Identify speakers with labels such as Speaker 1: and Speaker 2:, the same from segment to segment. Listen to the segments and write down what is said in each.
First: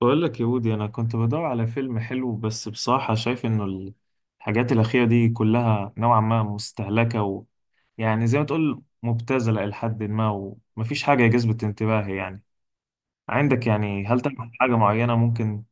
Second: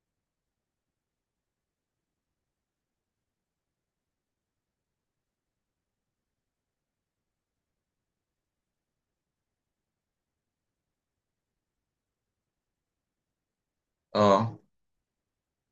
Speaker 1: بقول لك يا ودي، انا كنت بدور على فيلم حلو، بس بصراحة شايف انه الحاجات الأخيرة دي كلها نوعا ما مستهلكة، ويعني زي ما تقول مبتذلة إلى حد ما، ومفيش حاجة جذبت انتباهي يعني. عندك يعني، هل تعمل
Speaker 2: اه،
Speaker 1: حاجة معينة ممكن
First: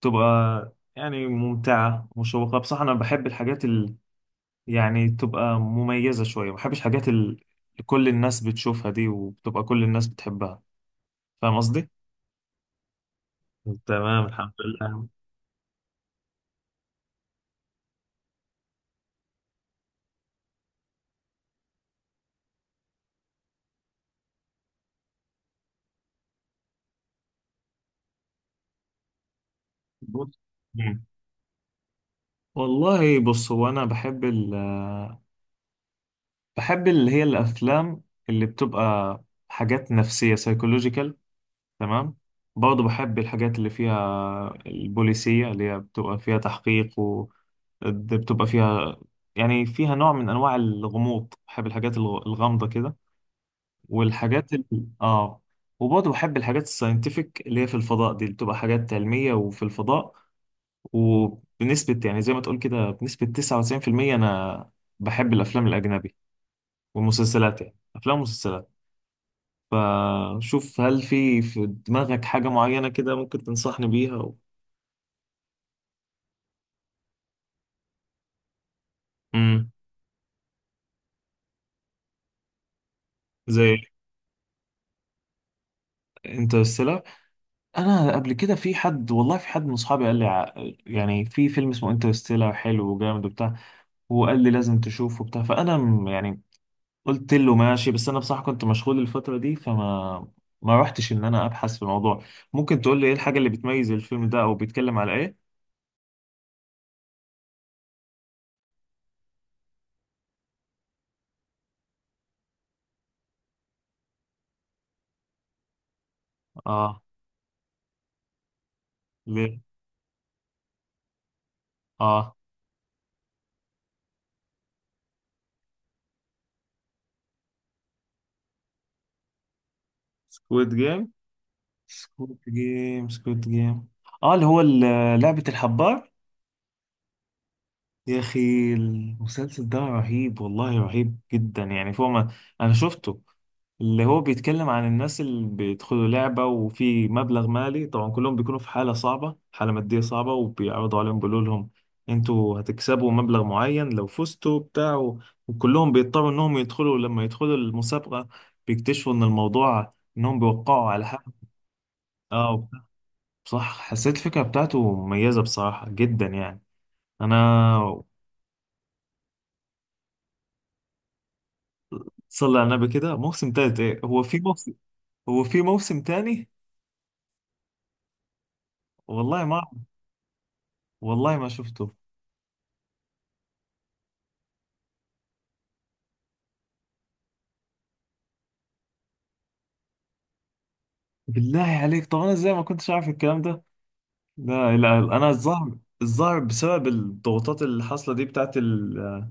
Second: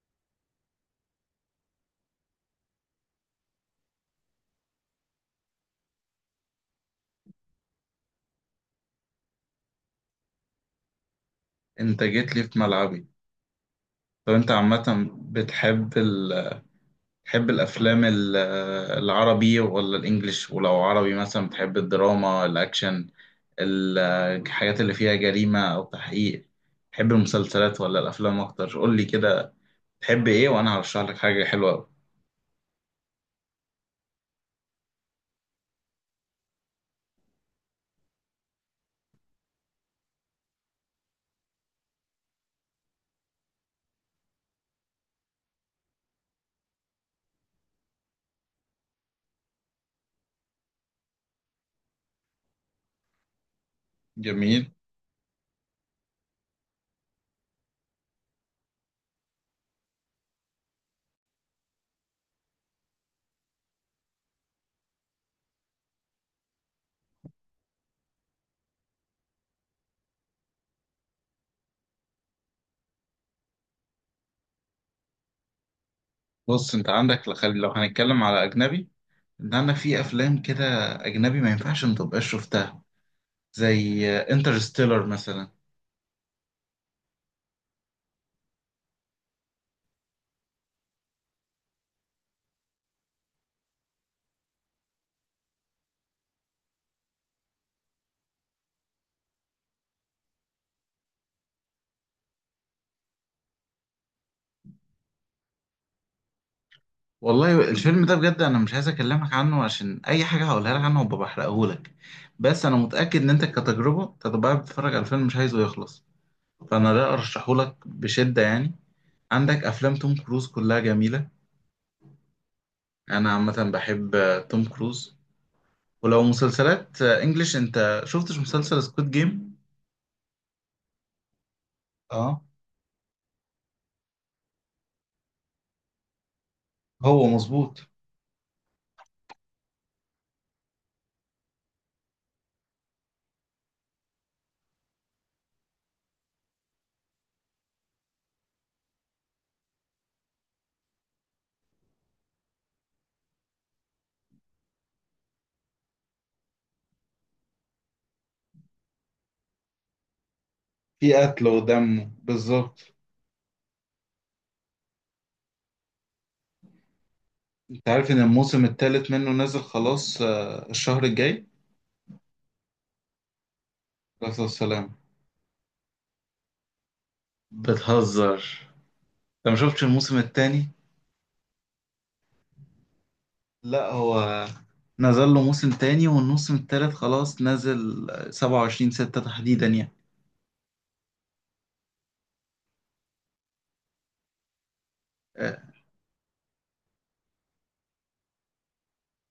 Speaker 1: تبقى يعني ممتعة مشوقة؟ بصراحة أنا بحب الحاجات اللي يعني تبقى مميزة شوية، ما بحبش الحاجات اللي كل الناس بتشوفها دي وبتبقى كل الناس بتحبها. فاهم قصدي؟
Speaker 2: انت جيت لي في ملعبي.
Speaker 1: تمام،
Speaker 2: طب
Speaker 1: الحمد
Speaker 2: انت
Speaker 1: لله.
Speaker 2: عامة بتحب ال... بتحب الافلام العربي ولا الانجليش؟ ولو عربي مثلا بتحب الدراما، الاكشن، ال- الحاجات اللي فيها جريمة او تحقيق؟ بتحب المسلسلات ولا الافلام اكتر؟ قول لي كده تحب
Speaker 1: بص
Speaker 2: ايه وانا هرشح لك حاجة حلوة أوي.
Speaker 1: والله بص، هو انا بحب اللي هي الافلام اللي بتبقى حاجات نفسيه، سايكولوجيكال. تمام. برضه بحب الحاجات اللي فيها البوليسيه، اللي هي بتبقى فيها تحقيق، و ده بتبقى فيها يعني فيها نوع من انواع الغموض. بحب الحاجات الغامضه كده، والحاجات ال...
Speaker 2: جميل.
Speaker 1: اه وبرضه بحب الحاجات الساينتفك اللي هي في الفضاء دي، اللي بتبقى حاجات علميه وفي الفضاء. وبنسبة يعني زي ما تقول كده، بنسبة 99%، أنا بحب الأفلام الأجنبي والمسلسلات، يعني أفلام ومسلسلات. فشوف هل في دماغك حاجة معينة كده ممكن تنصحني بيها و...
Speaker 2: بص، انت عندك لو هنتكلم على اجنبي، ان
Speaker 1: مم.
Speaker 2: انا في افلام كده اجنبي ما ينفعش ما تبقاش شفتها،
Speaker 1: زي
Speaker 2: زي انترستيلر مثلا.
Speaker 1: انترستيلر. أنا قبل كده في حد من أصحابي يعني في فيلم اسمه انترستيلر حلو وجامد وبتاع، وقال لي لازم تشوفه وبتاع، فأنا يعني قلت له ماشي، بس انا بصراحه كنت مشغول الفتره دي، فما ما رحتش انا ابحث في الموضوع. ممكن تقول لي ايه الحاجه اللي بتميز الفيلم ده او بيتكلم على ايه؟
Speaker 2: والله الفيلم ده بجد انا مش عايز اكلمك عنه، عشان اي حاجه هقولها لك عنه هبقى بحرقهولك، بس انا متاكد ان انت كتجربه أنت هتبقى قاعد بتتفرج على الفيلم مش عايزه يخلص، فانا
Speaker 1: اه.
Speaker 2: لا ارشحهولك بشده يعني.
Speaker 1: ليه؟
Speaker 2: عندك افلام توم كروز كلها جميله،
Speaker 1: اه.
Speaker 2: انا عامه بحب توم كروز. ولو مسلسلات انجليش، انت شفتش مسلسل سكوت جيم؟
Speaker 1: سكويد جيم، سكويد
Speaker 2: اه،
Speaker 1: جيم، سكويد جيم. اه، اللي هو لعبه الحبار.
Speaker 2: هو مظبوط.
Speaker 1: يا اخي المسلسل ده رهيب، والله رهيب جدا، يعني فوق ما انا شفته. اللي هو بيتكلم عن الناس اللي بيدخلوا لعبة وفي مبلغ مالي، طبعا كلهم بيكونوا في حالة صعبة، حالة مادية صعبة، وبيعرضوا عليهم، بيقولوا لهم انتوا هتكسبوا مبلغ معين لو فزتوا بتاع وكلهم بيضطروا انهم يدخلوا. لما يدخلوا المسابقة بيكتشفوا ان الموضوع انهم بيوقعوا على
Speaker 2: في
Speaker 1: حق.
Speaker 2: قتل ودم
Speaker 1: اه،
Speaker 2: بالظبط.
Speaker 1: صح. حسيت الفكرة بتاعته مميزة بصراحة جدا يعني. انا.
Speaker 2: انت عارف ان الموسم الثالث منه نازل خلاص الشهر الجاي؟
Speaker 1: صلي على النبي كده، موسم تالت ايه؟
Speaker 2: بس السلام،
Speaker 1: هو في موسم تاني؟
Speaker 2: بتهزر؟
Speaker 1: والله
Speaker 2: انت
Speaker 1: ما
Speaker 2: ما
Speaker 1: أعرف.
Speaker 2: شفتش الموسم التاني؟
Speaker 1: والله ما شفته.
Speaker 2: لا هو نزل له موسم تاني، والموسم التالت خلاص نزل 27 6 تحديدا يعني.
Speaker 1: بالله عليك، طب انا ازاي ما كنتش عارف الكلام ده؟ لا لا، انا
Speaker 2: آه،
Speaker 1: الظاهر بسبب الضغوطات اللي حاصله دي بتاعت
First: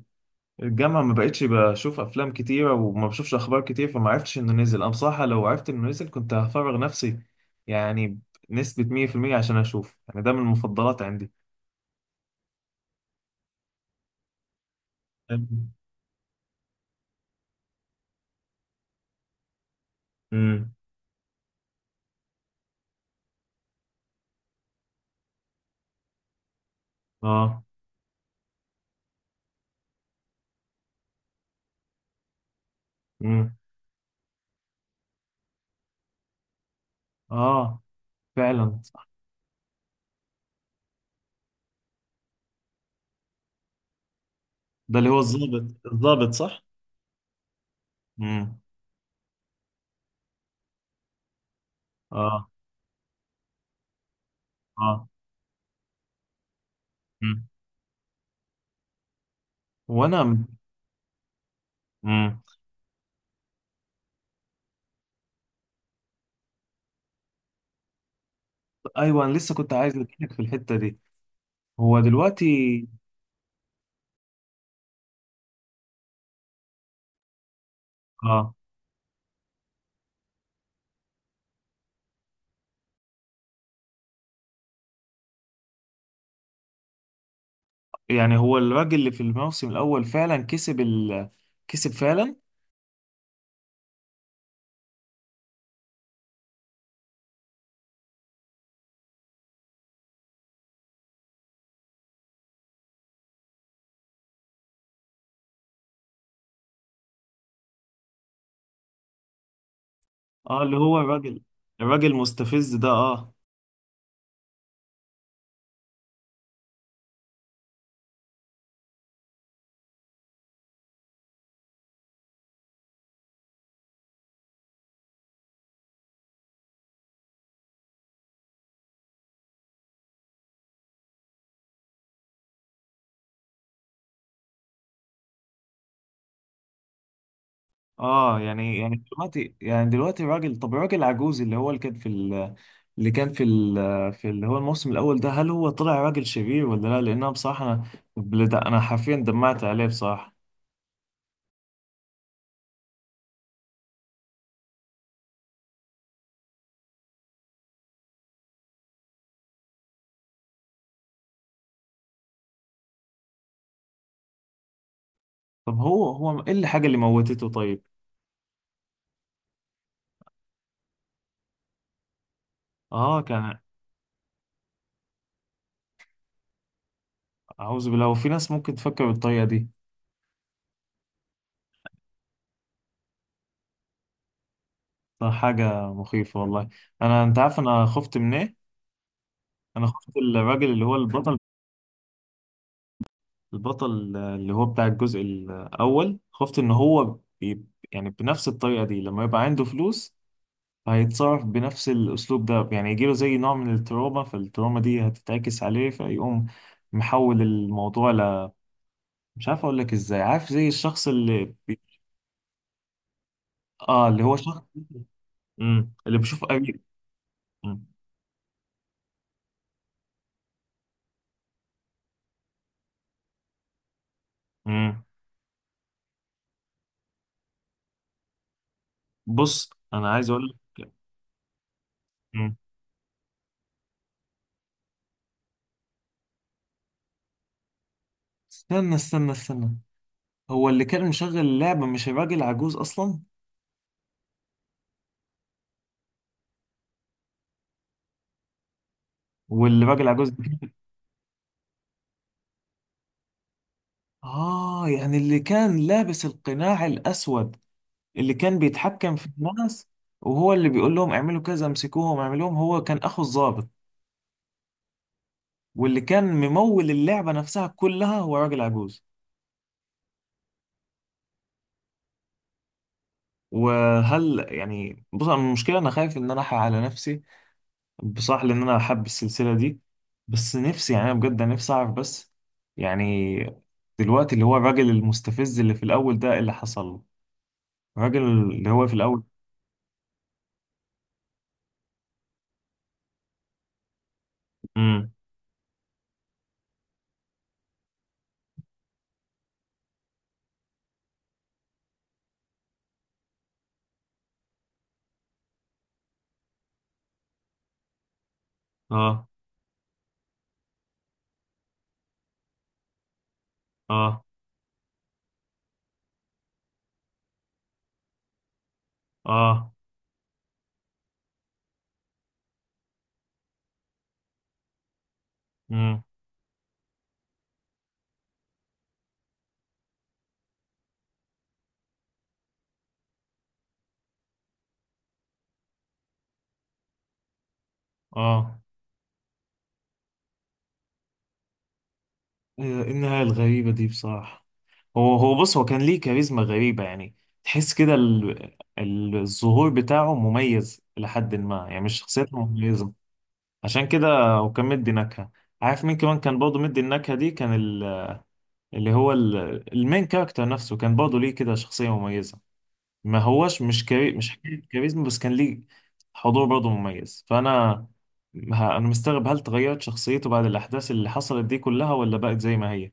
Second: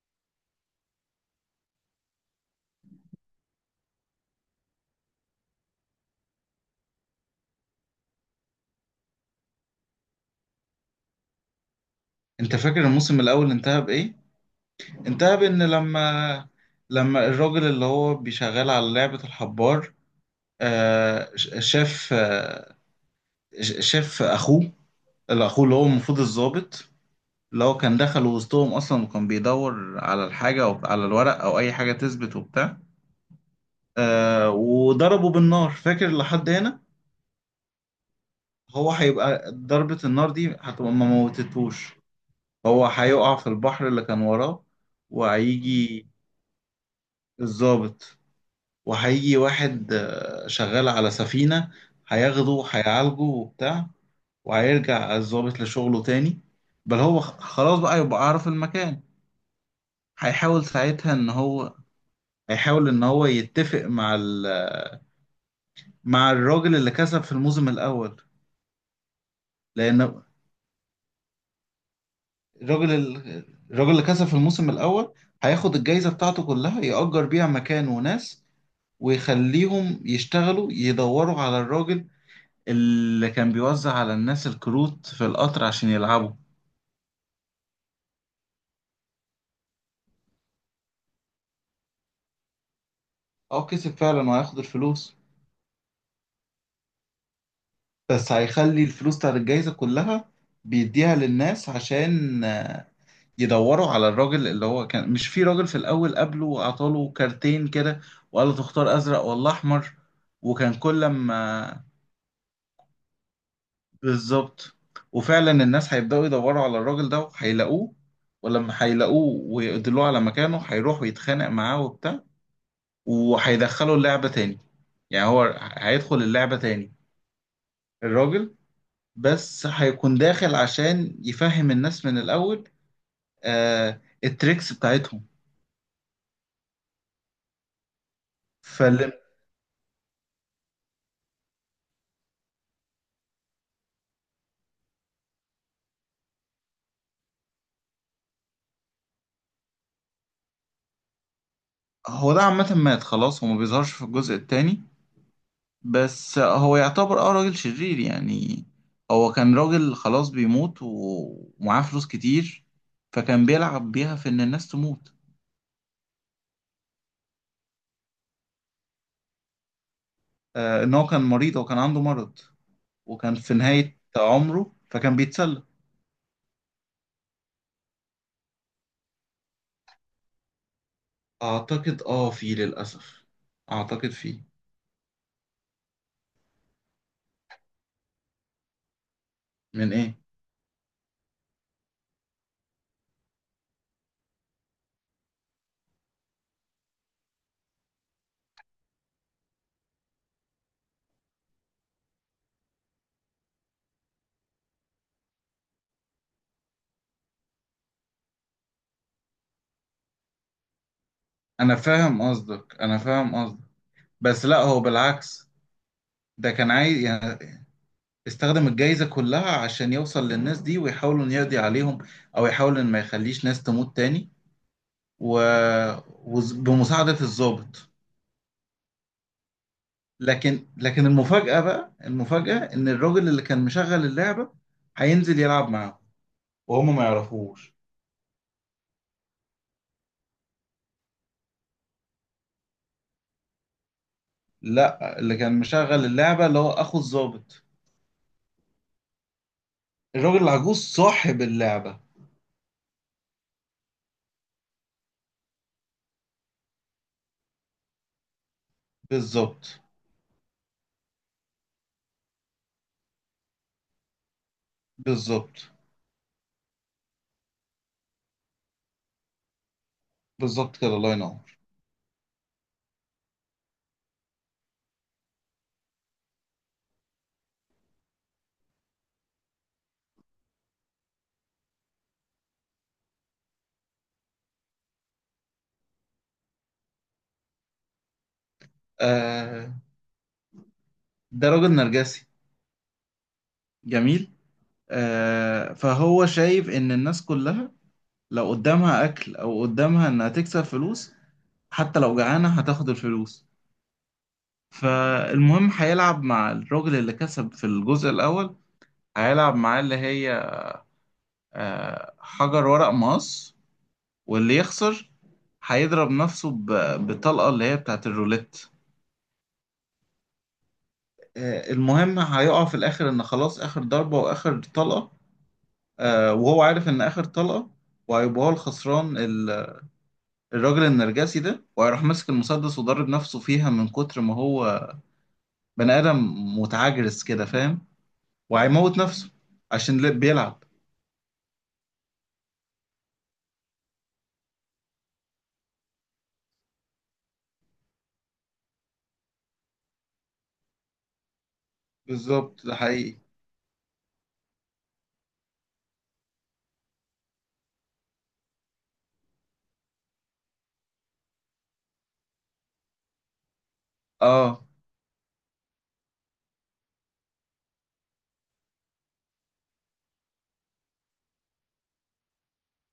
Speaker 1: الجامعه، ما بقتش بشوف افلام كتيره وما بشوفش اخبار كتير، فما عرفتش انه نزل. انا بصراحه لو عرفت انه نزل كنت هفرغ نفسي، يعني بنسبه 100%، عشان اشوف، يعني ده من المفضلات عندي.
Speaker 2: انت فاكر الموسم الاول انتهى بايه؟ انتهى بان لما الراجل اللي هو بيشغل على لعبة الحبار
Speaker 1: امم.
Speaker 2: شاف شاف اخوه، اللي اخوه اللي هو المفروض الضابط،
Speaker 1: اه.
Speaker 2: اللي هو كان دخل وسطهم اصلا وكان بيدور على الحاجة او على الورق او اي حاجة تثبت وبتاع.
Speaker 1: امم.
Speaker 2: وضربه بالنار، فاكر لحد هنا؟
Speaker 1: اه. فعلا.
Speaker 2: هو هيبقى ضربة النار دي هتبقى ما موتتهوش، هو هيقع في البحر اللي كان وراه.
Speaker 1: ده اللي هو الضابط،
Speaker 2: وهيجي
Speaker 1: الضابط، صح؟
Speaker 2: الضابط،
Speaker 1: امم.
Speaker 2: وهيجي واحد شغال على سفينة،
Speaker 1: اه.
Speaker 2: هياخده هيعالجه وبتاع،
Speaker 1: اه.
Speaker 2: وهيرجع الضابط لشغله تاني. بل هو
Speaker 1: مم.
Speaker 2: خلاص بقى يبقى عارف المكان.
Speaker 1: وانا.
Speaker 2: هيحاول ساعتها ان هو
Speaker 1: امم.
Speaker 2: هيحاول ان هو يتفق مع ال... مع الراجل اللي كسب في الموسم الاول.
Speaker 1: ايوه، انا لسه كنت عايز
Speaker 2: لان
Speaker 1: اتكلم في الحته دي. هو دلوقتي،
Speaker 2: الراجل ال- الراجل اللي كسب في الموسم الأول هياخد الجايزة بتاعته كلها يأجر بيها مكان وناس،
Speaker 1: اه
Speaker 2: ويخليهم يشتغلوا يدوروا على الراجل اللي كان بيوزع على الناس الكروت في القطر عشان يلعبوا.
Speaker 1: يعني هو الراجل اللي في الموسم الاول فعلا كسب كسب فعلا.
Speaker 2: اه كسب فعلا، وهياخد الفلوس، بس هيخلي الفلوس بتاعت الجايزة كلها بيديها للناس عشان يدوروا على الراجل اللي هو كان، مش في راجل في الأول قبله وأعطاله كارتين كده وقال له تختار أزرق ولا أحمر،
Speaker 1: اه،
Speaker 2: وكان
Speaker 1: اللي هو
Speaker 2: كل
Speaker 1: الراجل
Speaker 2: ما
Speaker 1: الراجل المستفز ده. اه.
Speaker 2: بالظبط. وفعلا الناس هيبدأوا يدوروا على الراجل ده وهيلاقوه، ولما هيلاقوه ويدلوه على مكانه هيروح ويتخانق معاه وبتاع، وهيدخله اللعبة تاني. يعني هو هيدخل اللعبة تاني الراجل، بس هيكون داخل عشان يفهم الناس من الأول آه التريكس بتاعتهم.
Speaker 1: اه يعني
Speaker 2: فهو
Speaker 1: دلوقتي، يعني دلوقتي الراجل، طب الراجل العجوز اللي هو اللي كان في ال... اللي كان في ال... في اللي هو الموسم الاول ده، هل هو طلع راجل شرير ولا لا؟ لان انا بصراحه انا حرفيا دمعت عليه بصراحه.
Speaker 2: ده عامة مات خلاص، هو ما بيظهرش في الجزء التاني، بس هو يعتبر اه راجل شرير يعني. هو كان راجل خلاص بيموت ومعاه فلوس كتير، فكان بيلعب بيها في ان الناس تموت.
Speaker 1: طب هو ايه الحاجه اللي موتته طيب؟
Speaker 2: آه ان هو كان مريض وكان عنده مرض،
Speaker 1: اه،
Speaker 2: وكان في
Speaker 1: كان.
Speaker 2: نهاية عمره فكان بيتسلى.
Speaker 1: اعوذ بالله، وفي ناس ممكن تفكر بالطريقه دي؟
Speaker 2: اعتقد اه في للأسف، اعتقد في.
Speaker 1: ده حاجه مخيفه والله. انت عارف انا خفت من ايه؟ انا
Speaker 2: من
Speaker 1: خفت
Speaker 2: ايه؟
Speaker 1: الراجل اللي هو البطل اللي هو بتاع الجزء الأول، خفت إن هو يعني بنفس الطريقة دي، لما يبقى عنده فلوس هيتصرف بنفس الأسلوب ده، يعني يجيله زي نوع من التروما، فالتروما دي هتتعكس عليه فيقوم محول الموضوع مش عارف أقول لك إزاي، عارف زي الشخص
Speaker 2: انا فاهم قصدك، انا فاهم قصدك،
Speaker 1: آه، اللي هو
Speaker 2: بس لا
Speaker 1: شخص.
Speaker 2: هو بالعكس.
Speaker 1: مم. اللي بيشوف
Speaker 2: ده كان
Speaker 1: قريب.
Speaker 2: عايز يعني
Speaker 1: مم.
Speaker 2: استخدم الجايزة كلها عشان يوصل للناس دي ويحاول انه يقضي عليهم، او يحاول ان ما يخليش ناس تموت تاني،
Speaker 1: مم.
Speaker 2: و... وبمساعدة الضابط.
Speaker 1: بص، أنا عايز أقول
Speaker 2: لكن
Speaker 1: لك.
Speaker 2: لكن المفاجأة بقى،
Speaker 1: مم.
Speaker 2: المفاجأة إن الراجل اللي كان مشغل اللعبة هينزل يلعب معاهم وهم ما يعرفوش.
Speaker 1: استنى استنى استنى، هو اللي كان مشغل اللعبة مش الراجل عجوز أصلا؟
Speaker 2: لا، اللي كان مشغل اللعبة اللي هو أخو الضابط،
Speaker 1: والراجل عجوز.
Speaker 2: الراجل العجوز صاحب اللعبة.
Speaker 1: آه، يعني اللي كان لابس القناع الأسود، اللي كان بيتحكم في
Speaker 2: بالظبط.
Speaker 1: الناس، وهو اللي بيقول لهم اعملوا كذا، امسكوهم، اعملوهم، هو كان أخو الضابط.
Speaker 2: بالظبط.
Speaker 1: واللي كان ممول اللعبة نفسها كلها هو راجل عجوز.
Speaker 2: بالظبط كده، الله ينور.
Speaker 1: وهل يعني، بص، أنا المشكلة أنا خايف إن أنا أحرق على نفسي بصراحة، لأن أنا حابب السلسلة دي، بس نفسي، يعني أنا بجد نفسي أعرف، بس يعني دلوقتي اللي هو الراجل المستفز اللي في الأول ده، إيه اللي حصل له، الراجل اللي هو في الأول؟
Speaker 2: آه، ده راجل نرجسي. جميل.
Speaker 1: امم.
Speaker 2: آه، فهو شايف إن الناس كلها لو قدامها أكل أو قدامها إنها تكسب فلوس، حتى لو جعانة هتاخد الفلوس. فالمهم هيلعب مع الراجل اللي كسب في الجزء الأول،
Speaker 1: اه.
Speaker 2: هيلعب معاه اللي هي حجر ورق مقص،
Speaker 1: اه.
Speaker 2: واللي يخسر هيضرب نفسه بالطلقة اللي هي بتاعت الروليت.
Speaker 1: اه.
Speaker 2: المهم هيقع في الآخر إن خلاص آخر ضربة وآخر طلقة،
Speaker 1: امم.
Speaker 2: وهو عارف إن آخر طلقة وهيبقى هو الخسران الراجل النرجسي ده، وهيروح ماسك المسدس وضارب نفسه فيها من كتر ما هو بني آدم متعجرس كده، فاهم؟
Speaker 1: اه.
Speaker 2: وهيموت نفسه عشان بيلعب.
Speaker 1: إيه النهاية الغريبة دي بصراحة؟ هو كان ليه كاريزما غريبة يعني. تحس كده الظهور بتاعه مميز لحد ما، يعني مش شخصيته
Speaker 2: بالظبط، ده
Speaker 1: مميزة
Speaker 2: حقيقي.
Speaker 1: عشان كده. هو كان مدي نكهة. عارف مين كمان كان برضه مدي النكهة دي؟ كان المين كاركتر نفسه، كان برضه ليه كده شخصية مميزة، ما هوش مش حكاية
Speaker 2: اه.
Speaker 1: كاريزما بس، كان ليه حضور برضه مميز. فأنا أنا مستغرب، هل تغيرت شخصيته بعد الأحداث اللي حصلت دي كلها ولا بقت زي ما هي؟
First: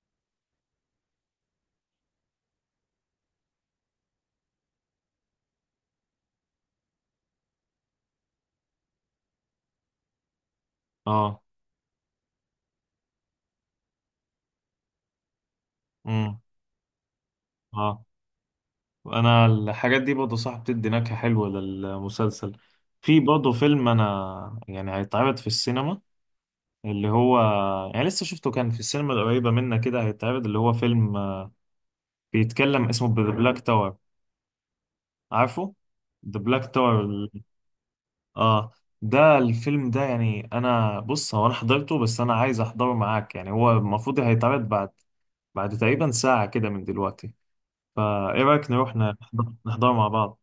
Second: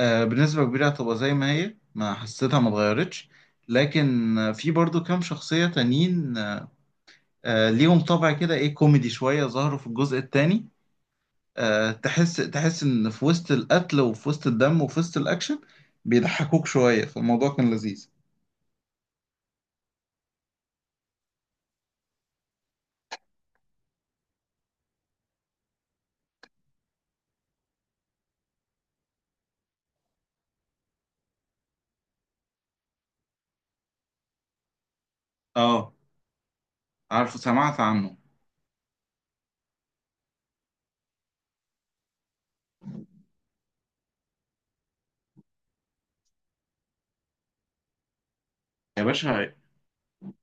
Speaker 2: بنسبة كبيرة هتبقى زي ما هي، ما حسيتها ما اتغيرتش. لكن في برضو كام شخصية تانيين ليهم طبع كده ايه كوميدي شوية، ظهروا في الجزء التاني.
Speaker 1: اه.
Speaker 2: تحس، تحس ان في وسط القتل وفي وسط الدم وفي وسط الاكشن
Speaker 1: امم.
Speaker 2: بيضحكوك شوية، فالموضوع كان
Speaker 1: اه.
Speaker 2: لذيذ.
Speaker 1: انا الحاجات دي برضه صح بتدي نكهة حلوة للمسلسل. في برضه فيلم انا يعني هيتعرض في السينما، اللي هو، يعني لسه شفته كان في السينما القريبة منا كده، هيتعرض، اللي هو فيلم بيتكلم اسمه ذا بلاك تاور، عارفه؟
Speaker 2: اه،
Speaker 1: ذا بلاك تاور.
Speaker 2: عارفه، سمعت عنه.
Speaker 1: اه. ده الفيلم ده يعني، انا بص، هو انا حضرته بس انا عايز احضره معاك، يعني هو المفروض هيتعرض بعد تقريبا ساعة كده من دلوقتي. فايه رأيك نروح
Speaker 2: يا باشا،
Speaker 1: نحضره مع بعض؟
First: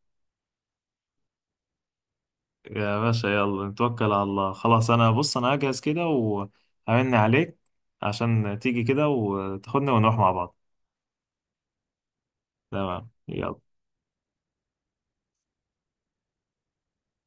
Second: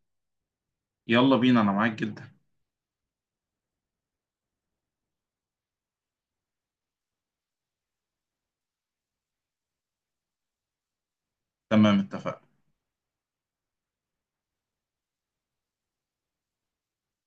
Speaker 2: يلا بينا انا معاك جدا.
Speaker 1: يا باشا، يلا نتوكل على الله، خلاص، انا بص، انا هجهز كده وهرن عليك عشان تيجي كده وتاخدنا ونروح مع بعض.
Speaker 2: تمام، اتفقنا.
Speaker 1: تمام، يلا.